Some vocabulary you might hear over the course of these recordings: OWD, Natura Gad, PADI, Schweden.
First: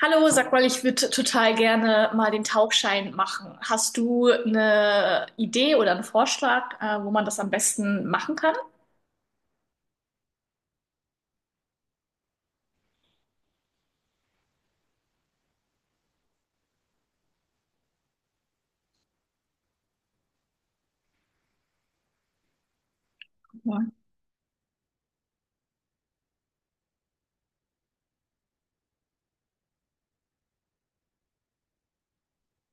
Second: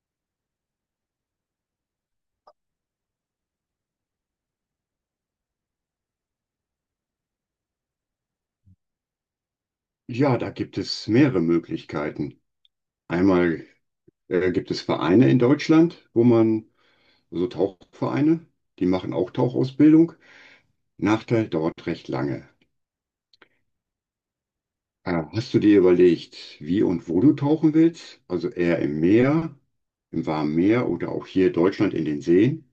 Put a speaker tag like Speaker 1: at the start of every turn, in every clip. Speaker 1: Hallo, sag mal, ich würde total gerne mal den Tauchschein machen. Hast du eine Idee oder einen Vorschlag, wo man das am besten machen kann?
Speaker 2: Ja, da gibt es mehrere Möglichkeiten. Einmal gibt es Vereine in Deutschland, wo man, so Tauchvereine, die machen auch Tauchausbildung. Nachteil dauert recht lange.
Speaker 1: Ja.
Speaker 2: Hast du dir überlegt, wie und wo du tauchen willst? Also eher im Meer, im warmen Meer oder auch hier in Deutschland in den Seen?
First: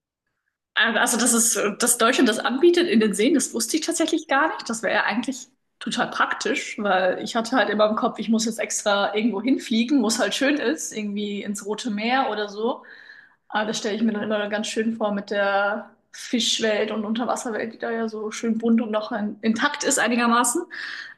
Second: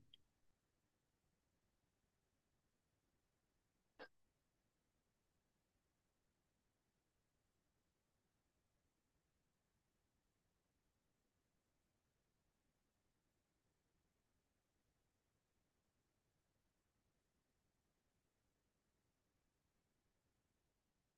Speaker 1: Also, dass es, dass Deutschland das anbietet in den Seen, das wusste ich tatsächlich gar nicht. Das wäre ja eigentlich total praktisch, weil ich hatte halt immer im Kopf, ich muss jetzt extra irgendwo hinfliegen, wo es halt schön ist, irgendwie ins Rote Meer oder so. Aber das stelle ich mir dann immer ganz schön vor mit der Fischwelt und Unterwasserwelt, die da ja so schön bunt und noch intakt ist einigermaßen.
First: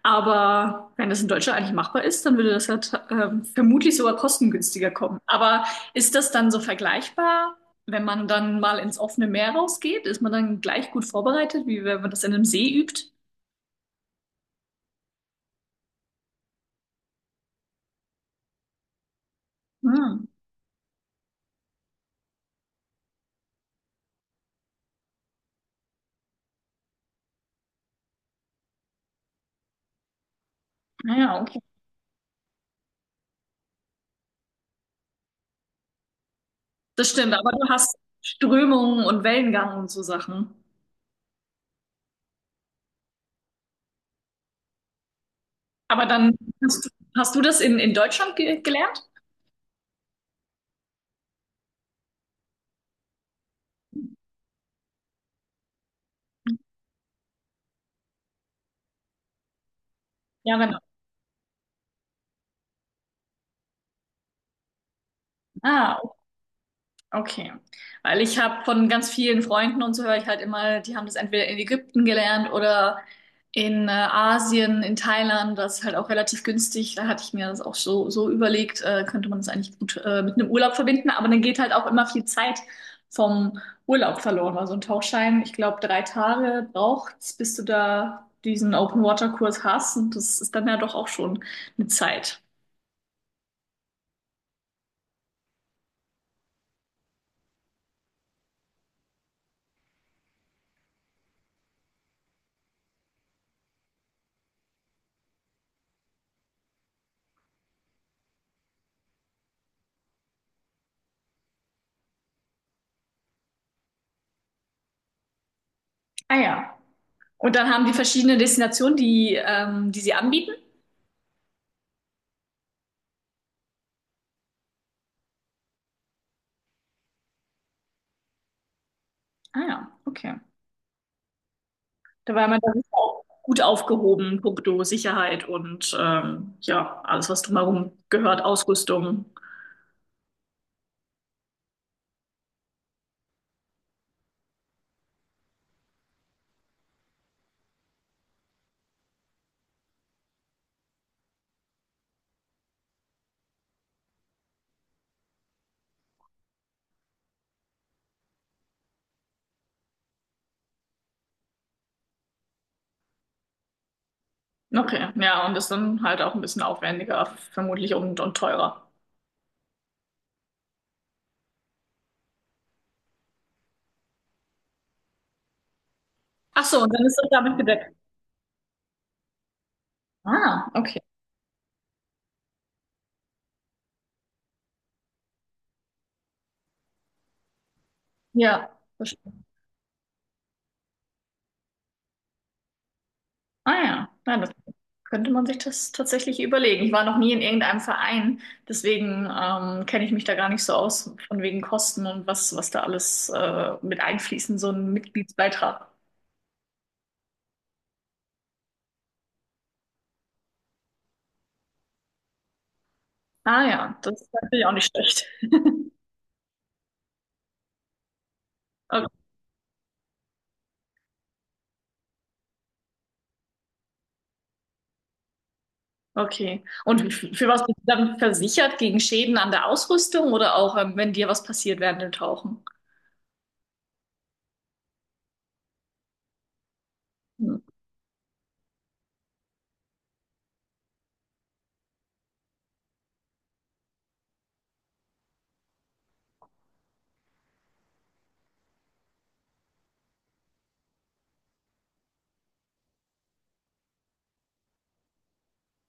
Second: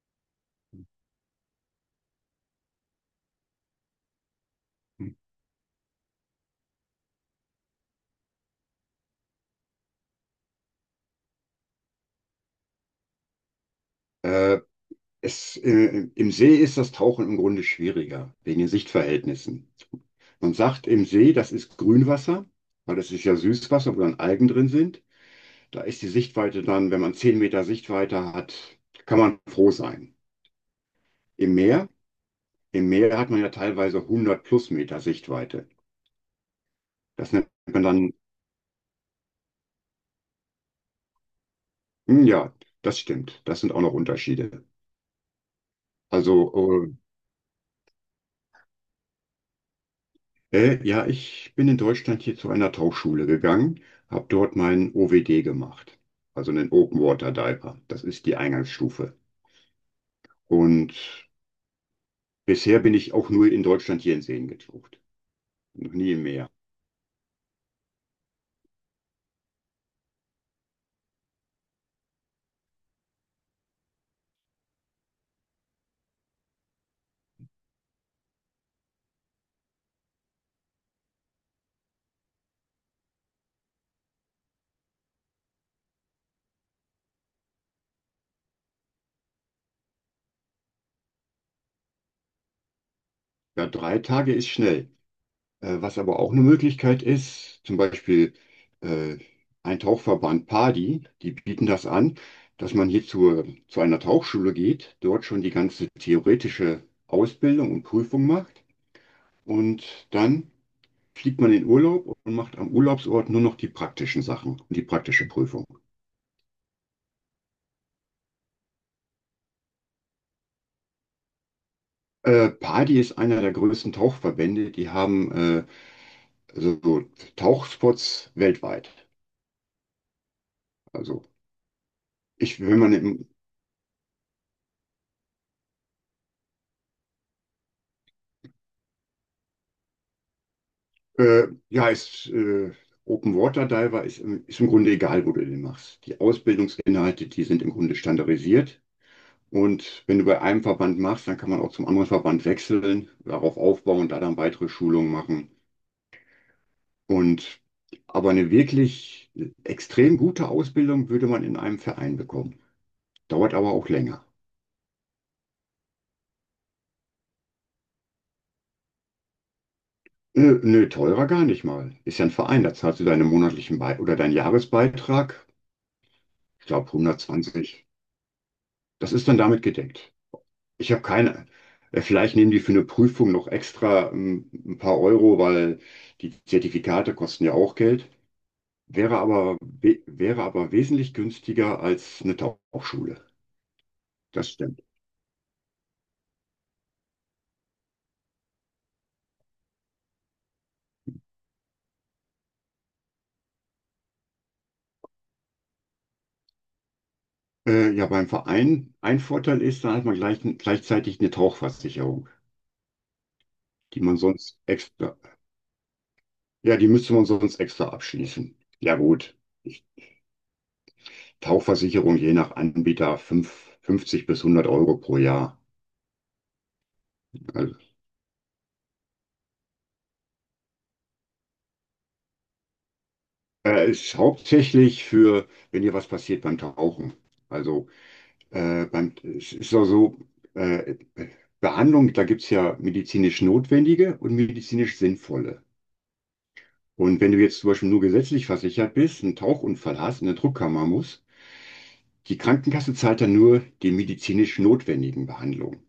Speaker 1: Aber wenn das in Deutschland eigentlich machbar ist, dann würde das ja vermutlich sogar kostengünstiger kommen. Aber ist das dann so vergleichbar, wenn man dann mal ins offene Meer rausgeht? Ist man dann gleich gut vorbereitet, wie wenn man das in einem See übt?
Speaker 2: Äh, Im See ist das Tauchen im Grunde schwieriger, wegen den Sichtverhältnissen.
Speaker 1: Hm.
Speaker 2: Man sagt im See, das ist Grünwasser, weil das ist ja Süßwasser, wo dann Algen drin sind. Da ist die Sichtweite dann, wenn man 10 Meter Sichtweite hat, kann man froh sein.
Speaker 1: Naja,
Speaker 2: Im
Speaker 1: okay.
Speaker 2: Meer, im Meer hat man ja teilweise 100 plus Meter Sichtweite.
Speaker 1: Das stimmt,
Speaker 2: Das nennt
Speaker 1: aber du
Speaker 2: man
Speaker 1: hast
Speaker 2: dann,
Speaker 1: Strömungen und Wellengang und so Sachen.
Speaker 2: hm, ja, das stimmt. Das sind auch noch Unterschiede.
Speaker 1: Aber dann
Speaker 2: Also,
Speaker 1: hast du, hast du das in Deutschland ge gelernt?
Speaker 2: ja, ich bin in Deutschland hier zu einer Tauchschule gegangen, habe dort meinen OWD gemacht, also einen Open Water Diver. Das ist die Eingangsstufe.
Speaker 1: Ja, genau.
Speaker 2: Und bisher bin ich auch nur in Deutschland hier in Seen getaucht, noch
Speaker 1: Ah,
Speaker 2: nie im Meer.
Speaker 1: okay, weil ich habe von ganz vielen Freunden und so höre ich halt immer, die haben das entweder in Ägypten gelernt oder in Asien, in Thailand, das ist halt auch relativ günstig. Da hatte ich mir das auch so überlegt, könnte man das eigentlich gut mit einem Urlaub verbinden, aber dann geht halt auch immer viel Zeit vom Urlaub verloren. Also ein Tauchschein, ich glaube, 3 Tage braucht's, bis du da diesen Open-Water-Kurs hast und das ist dann ja doch auch schon eine Zeit.
Speaker 2: Ja, 3 Tage ist schnell. Was aber auch eine Möglichkeit ist, zum Beispiel äh, ein Tauchverband PADI, die bieten das an, dass man hier zu einer Tauchschule geht, dort schon die ganze theoretische Ausbildung und Prüfung macht und dann fliegt man in Urlaub und macht am Urlaubsort nur noch die praktischen Sachen und die praktische Prüfung.
Speaker 1: Ah ja. Und dann haben die verschiedene Destinationen, die sie anbieten.
Speaker 2: PADI ist einer der größten Tauchverbände, die haben also so Tauchspots weltweit.
Speaker 1: Ah ja, okay.
Speaker 2: Also
Speaker 1: Da war man
Speaker 2: ich, wenn
Speaker 1: dann
Speaker 2: man
Speaker 1: auch
Speaker 2: im
Speaker 1: gut aufgehoben, puncto Sicherheit und ja, alles, was drumherum gehört, Ausrüstung.
Speaker 2: Ja, ist, Open Water Diver ist, ist im Grunde egal, wo du den machst. Die Ausbildungsinhalte, die sind im Grunde standardisiert. Und wenn du bei einem Verband machst, dann kann man auch zum anderen Verband wechseln, darauf aufbauen, da dann weitere Schulungen machen. Und aber eine wirklich extrem gute Ausbildung würde man in einem Verein bekommen. Dauert aber auch länger.
Speaker 1: Okay, ja, und das dann halt auch ein bisschen aufwendiger, vermutlich und teurer.
Speaker 2: Nö, nö, teurer gar nicht mal. Ist ja ein Verein, da zahlst du deinen monatlichen Be oder deinen Jahresbeitrag.
Speaker 1: Ach
Speaker 2: Ich
Speaker 1: so,
Speaker 2: glaube
Speaker 1: und dann ist das damit
Speaker 2: 120.
Speaker 1: gedeckt.
Speaker 2: Das ist dann damit gedeckt.
Speaker 1: Ah,
Speaker 2: Ich habe
Speaker 1: okay.
Speaker 2: keine. Vielleicht nehmen die für eine Prüfung noch extra ein paar Euro, weil die Zertifikate kosten ja auch Geld.
Speaker 1: Ja, verstehe.
Speaker 2: Wäre aber wesentlich günstiger als eine Tauchschule.
Speaker 1: Ah ja, nein,
Speaker 2: Das
Speaker 1: das
Speaker 2: stimmt.
Speaker 1: könnte man sich das tatsächlich überlegen. Ich war noch nie in irgendeinem Verein, deswegen kenne ich mich da gar nicht so aus, von wegen Kosten und was da alles mit einfließen, so ein Mitgliedsbeitrag.
Speaker 2: Ja, beim Verein, ein Vorteil ist, da hat man gleichzeitig eine Tauchversicherung,
Speaker 1: Ah ja,
Speaker 2: die man
Speaker 1: das ist
Speaker 2: sonst
Speaker 1: natürlich auch nicht
Speaker 2: extra,
Speaker 1: schlecht.
Speaker 2: ja, die müsste man sonst extra abschließen. Ja,
Speaker 1: O-
Speaker 2: gut. Tauchversicherung je nach Anbieter 50 bis 100 Euro pro Jahr.
Speaker 1: okay. Und für was
Speaker 2: Also
Speaker 1: bist du dann versichert? Gegen Schäden an der Ausrüstung oder auch, wenn dir was passiert während dem Tauchen?
Speaker 2: Ist hauptsächlich für, wenn dir was passiert beim Tauchen.
Speaker 1: Hm.
Speaker 2: Also Es ist auch so, äh, Behandlung, da gibt es ja medizinisch notwendige und medizinisch sinnvolle. Und wenn du jetzt zum Beispiel nur gesetzlich versichert bist, einen Tauchunfall hast, in eine Druckkammer musst, die Krankenkasse zahlt dann nur die medizinisch notwendigen Behandlungen.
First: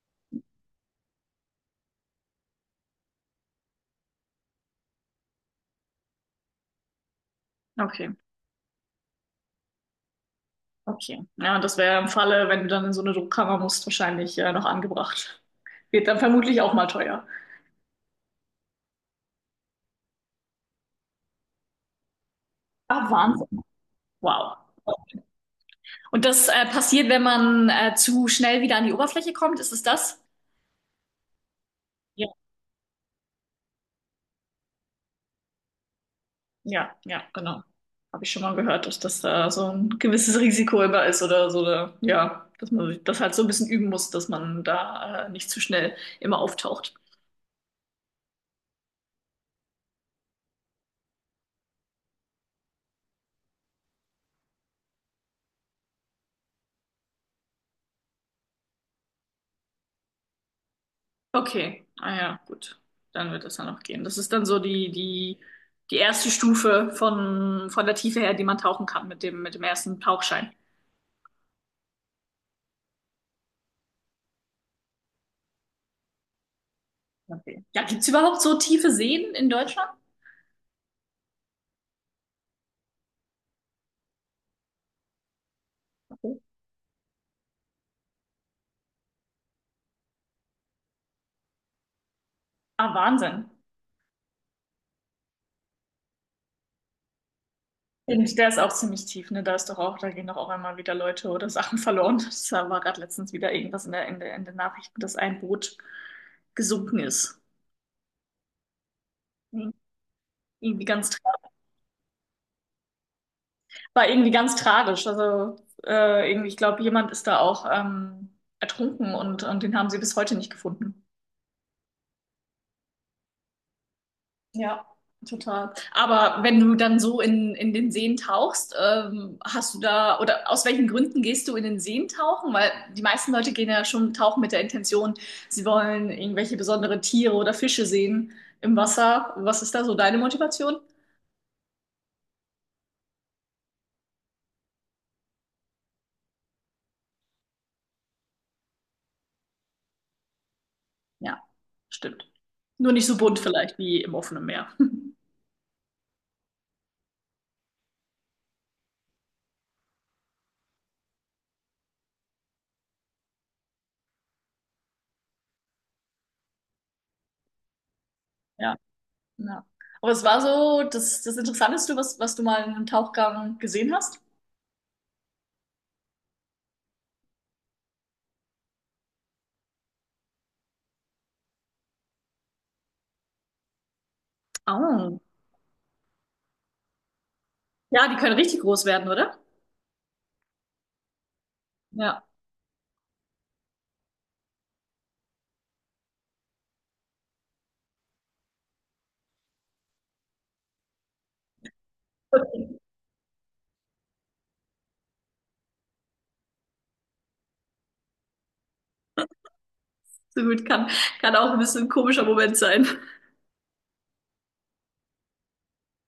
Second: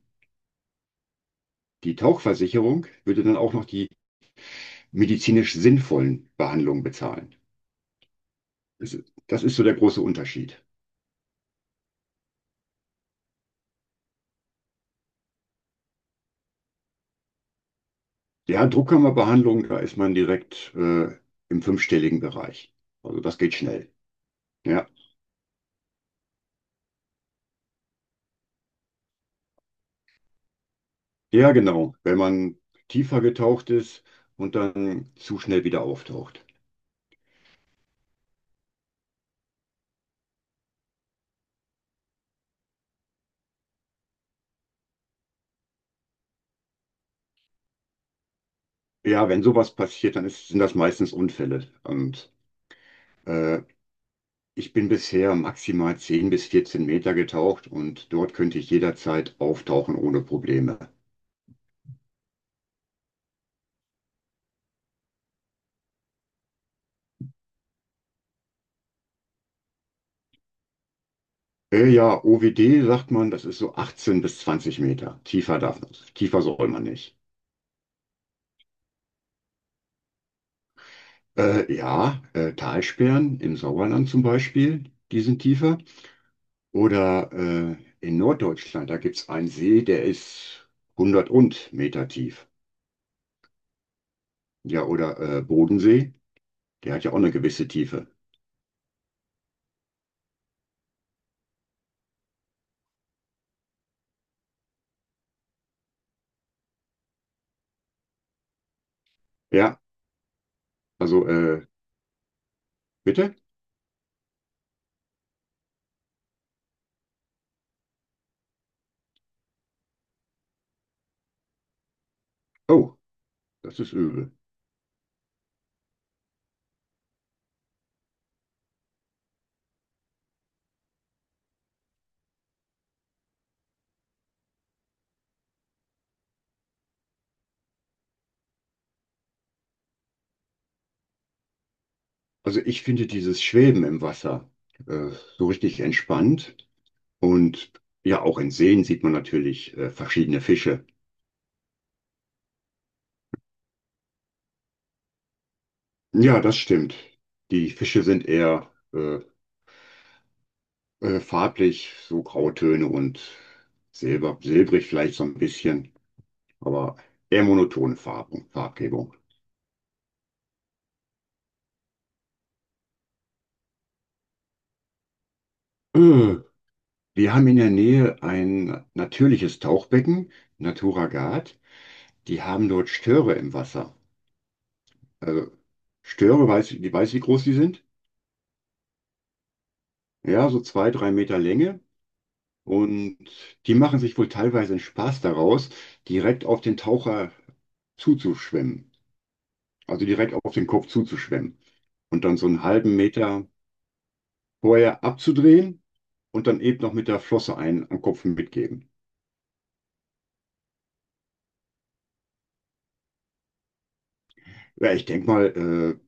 Speaker 2: Die Tauchversicherung würde dann auch noch die medizinisch sinnvollen Behandlungen bezahlen.
Speaker 1: Okay,
Speaker 2: Das ist so der große Unterschied.
Speaker 1: okay. Ja, und das wäre im Falle, wenn du dann in so eine Druckkammer musst, wahrscheinlich noch angebracht. Wird dann vermutlich auch mal teuer.
Speaker 2: Ja, Druckkammerbehandlung, da ist man direkt im fünfstelligen Bereich.
Speaker 1: Ah,
Speaker 2: Also das geht
Speaker 1: Wahnsinn.
Speaker 2: schnell.
Speaker 1: Wow.
Speaker 2: Ja.
Speaker 1: Und das passiert, wenn man zu schnell wieder an die Oberfläche kommt, ist es das?
Speaker 2: Ja, genau. Wenn man tiefer getaucht ist und dann zu schnell wieder auftaucht.
Speaker 1: Ja, genau. Habe ich schon mal gehört, dass das da so ein gewisses Risiko immer ist oder so, oder, ja, dass man sich das halt so ein bisschen üben muss, dass man da nicht zu schnell immer auftaucht.
Speaker 2: Ja, wenn sowas passiert, dann sind das meistens Unfälle. Und äh, ich bin bisher maximal 10 bis 14 Meter getaucht und dort könnte ich jederzeit auftauchen ohne Probleme.
Speaker 1: Okay, ah ja, gut. Dann wird das dann noch gehen. Das ist dann so die erste Stufe von der Tiefe her, die man tauchen kann mit dem ersten Tauchschein.
Speaker 2: Ja, OWD sagt man, das ist so 18 bis 20 Meter. Tiefer soll man nicht.
Speaker 1: Okay. Ja, gibt's überhaupt so tiefe Seen in Deutschland?
Speaker 2: Ja, Talsperren im Sauerland zum Beispiel, die sind tiefer.
Speaker 1: Okay.
Speaker 2: Oder in Norddeutschland, da gibt es einen See, der ist 100 und Meter tief.
Speaker 1: Ah, Wahnsinn.
Speaker 2: Ja, oder Bodensee, der hat ja auch eine gewisse Tiefe.
Speaker 1: Und der ist auch ziemlich tief, ne? Da ist doch auch, da gehen doch auch einmal wieder Leute oder Sachen verloren. Das war gerade letztens wieder irgendwas in den Nachrichten, dass ein Boot gesunken ist.
Speaker 2: Ja,
Speaker 1: Irgendwie ganz,
Speaker 2: also äh, bitte?
Speaker 1: war irgendwie ganz tragisch. Also irgendwie, ich glaube, jemand ist da auch ertrunken und den haben sie bis heute nicht gefunden.
Speaker 2: Oh, das ist übel.
Speaker 1: Ja, total. Aber wenn du dann so in den Seen tauchst, hast du da, oder aus welchen Gründen gehst du in den Seen tauchen? Weil die meisten Leute gehen ja schon tauchen mit der Intention, sie wollen irgendwelche besondere Tiere oder Fische sehen im Wasser. Was ist da so deine Motivation?
Speaker 2: Also ich finde dieses Schweben im Wasser äh, so richtig entspannt. Und ja, auch in Seen sieht man natürlich verschiedene Fische.
Speaker 1: Ja, stimmt. Nur nicht so bunt vielleicht wie im offenen Meer.
Speaker 2: Ja, das stimmt. Die Fische sind eher farblich so Grautöne und Silber, silbrig vielleicht so ein bisschen, aber eher monotone Farben,
Speaker 1: Ja,
Speaker 2: Farbgebung.
Speaker 1: ja. Aber es war so das Interessanteste, was du mal in einem Tauchgang gesehen hast?
Speaker 2: Äh, Wir haben in der Nähe ein natürliches Tauchbecken, Natura Gad. Die haben dort Störe im Wasser.
Speaker 1: Oh.
Speaker 2: Also Störe, die weiß, wie groß die sind?
Speaker 1: Ja, die können richtig groß werden, oder?
Speaker 2: Ja, so 2, 3 Meter Länge.
Speaker 1: Ja.
Speaker 2: Und die machen sich wohl teilweise einen Spaß daraus, direkt auf den Taucher zuzuschwimmen. Also direkt auf den Kopf zuzuschwemmen und dann so einen halben Meter vorher abzudrehen und dann eben noch mit der Flosse einen am Kopf mitgeben.
Speaker 1: So gut, kann auch ein bisschen ein komischer Moment sein.
Speaker 2: Ja, ich denke mal, äh,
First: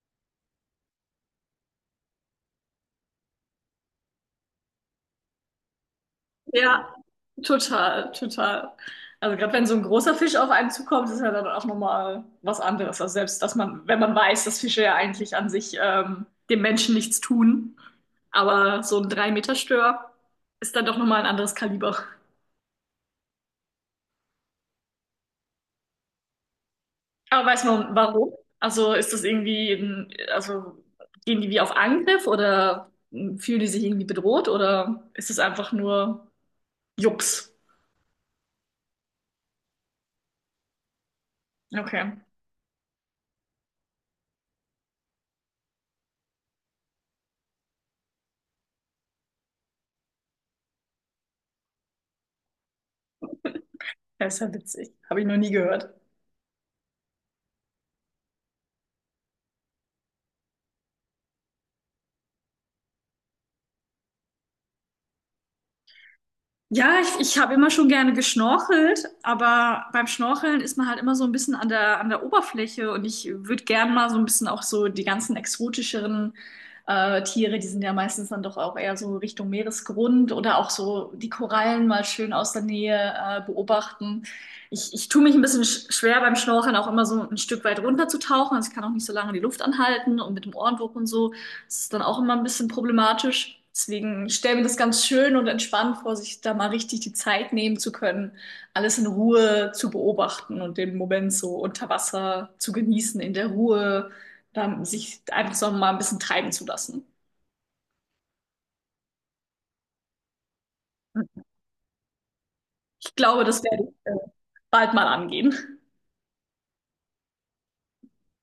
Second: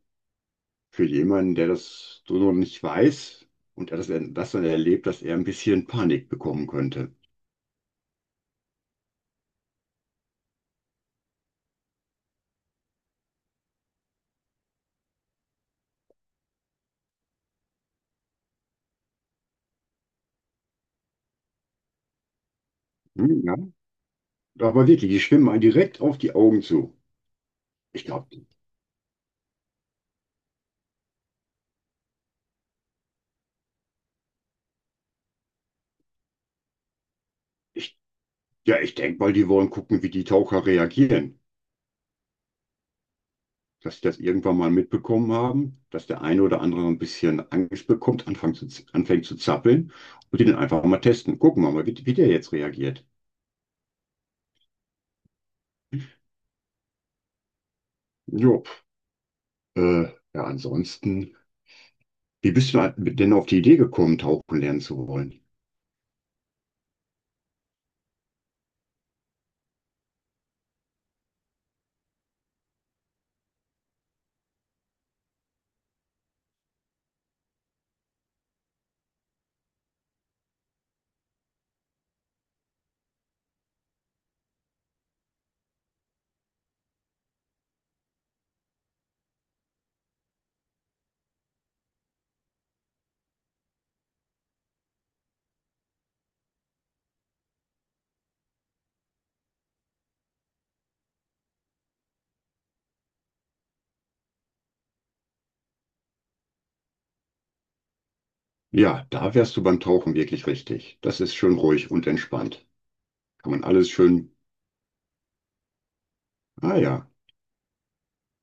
Speaker 2: für jemanden, der das so noch nicht weiß und das dann erlebt, dass er ein bisschen Panik bekommen
Speaker 1: Ja,
Speaker 2: könnte.
Speaker 1: total, total. Also gerade wenn so ein großer Fisch auf einen zukommt, ist ja dann auch nochmal was anderes. Also selbst, dass man, wenn man weiß, dass Fische ja eigentlich an sich dem Menschen nichts tun, aber so ein 3 Meter stör ist dann doch nochmal ein anderes Kaliber.
Speaker 2: Hm, ja. Aber wirklich, die schwimmen einen direkt auf die Augen zu.
Speaker 1: Aber weiß man
Speaker 2: Ich glaube,
Speaker 1: warum? Also ist das irgendwie, also gehen die wie auf Angriff oder fühlen die sich irgendwie bedroht oder ist es einfach nur Jux?
Speaker 2: ich, ja, ich denke mal, die wollen gucken, wie die Taucher reagieren.
Speaker 1: Okay.
Speaker 2: Dass sie das irgendwann mal mitbekommen haben, dass der eine oder andere ein bisschen Angst bekommt, anfängt zu zappeln und die dann einfach mal testen. Gucken wir mal, wie der jetzt reagiert.
Speaker 1: Das ist ja witzig. Habe ich noch nie gehört.
Speaker 2: Jo, äh, ja, ansonsten, wie bist du denn auf die Idee gekommen, tauchen lernen zu wollen?
Speaker 1: Ja, ich habe immer schon gerne geschnorchelt, aber beim Schnorcheln ist man halt immer so ein bisschen an der Oberfläche und ich würde gern mal so ein bisschen auch so die ganzen exotischeren Tiere, die sind ja meistens dann doch auch eher so Richtung Meeresgrund oder auch so die Korallen mal schön aus der Nähe beobachten. Ich tue mich ein bisschen schwer beim Schnorcheln auch immer so ein Stück weit runterzutauchen, also ich kann auch nicht so lange die Luft anhalten und mit dem Ohrenwurf und so. Das ist dann auch immer ein bisschen problematisch. Deswegen, stelle mir das ganz schön und entspannt vor, sich da mal richtig die Zeit nehmen zu können, alles in Ruhe zu beobachten und den Moment so unter Wasser zu genießen, in der Ruhe, dann sich einfach so mal ein bisschen treiben zu lassen.
Speaker 2: Ja, da wärst du beim Tauchen wirklich richtig. Das ist schön ruhig und entspannt.
Speaker 1: Ich glaube,
Speaker 2: Kann
Speaker 1: das
Speaker 2: man
Speaker 1: werde ich
Speaker 2: alles schön,
Speaker 1: bald mal angehen.
Speaker 2: ah ja.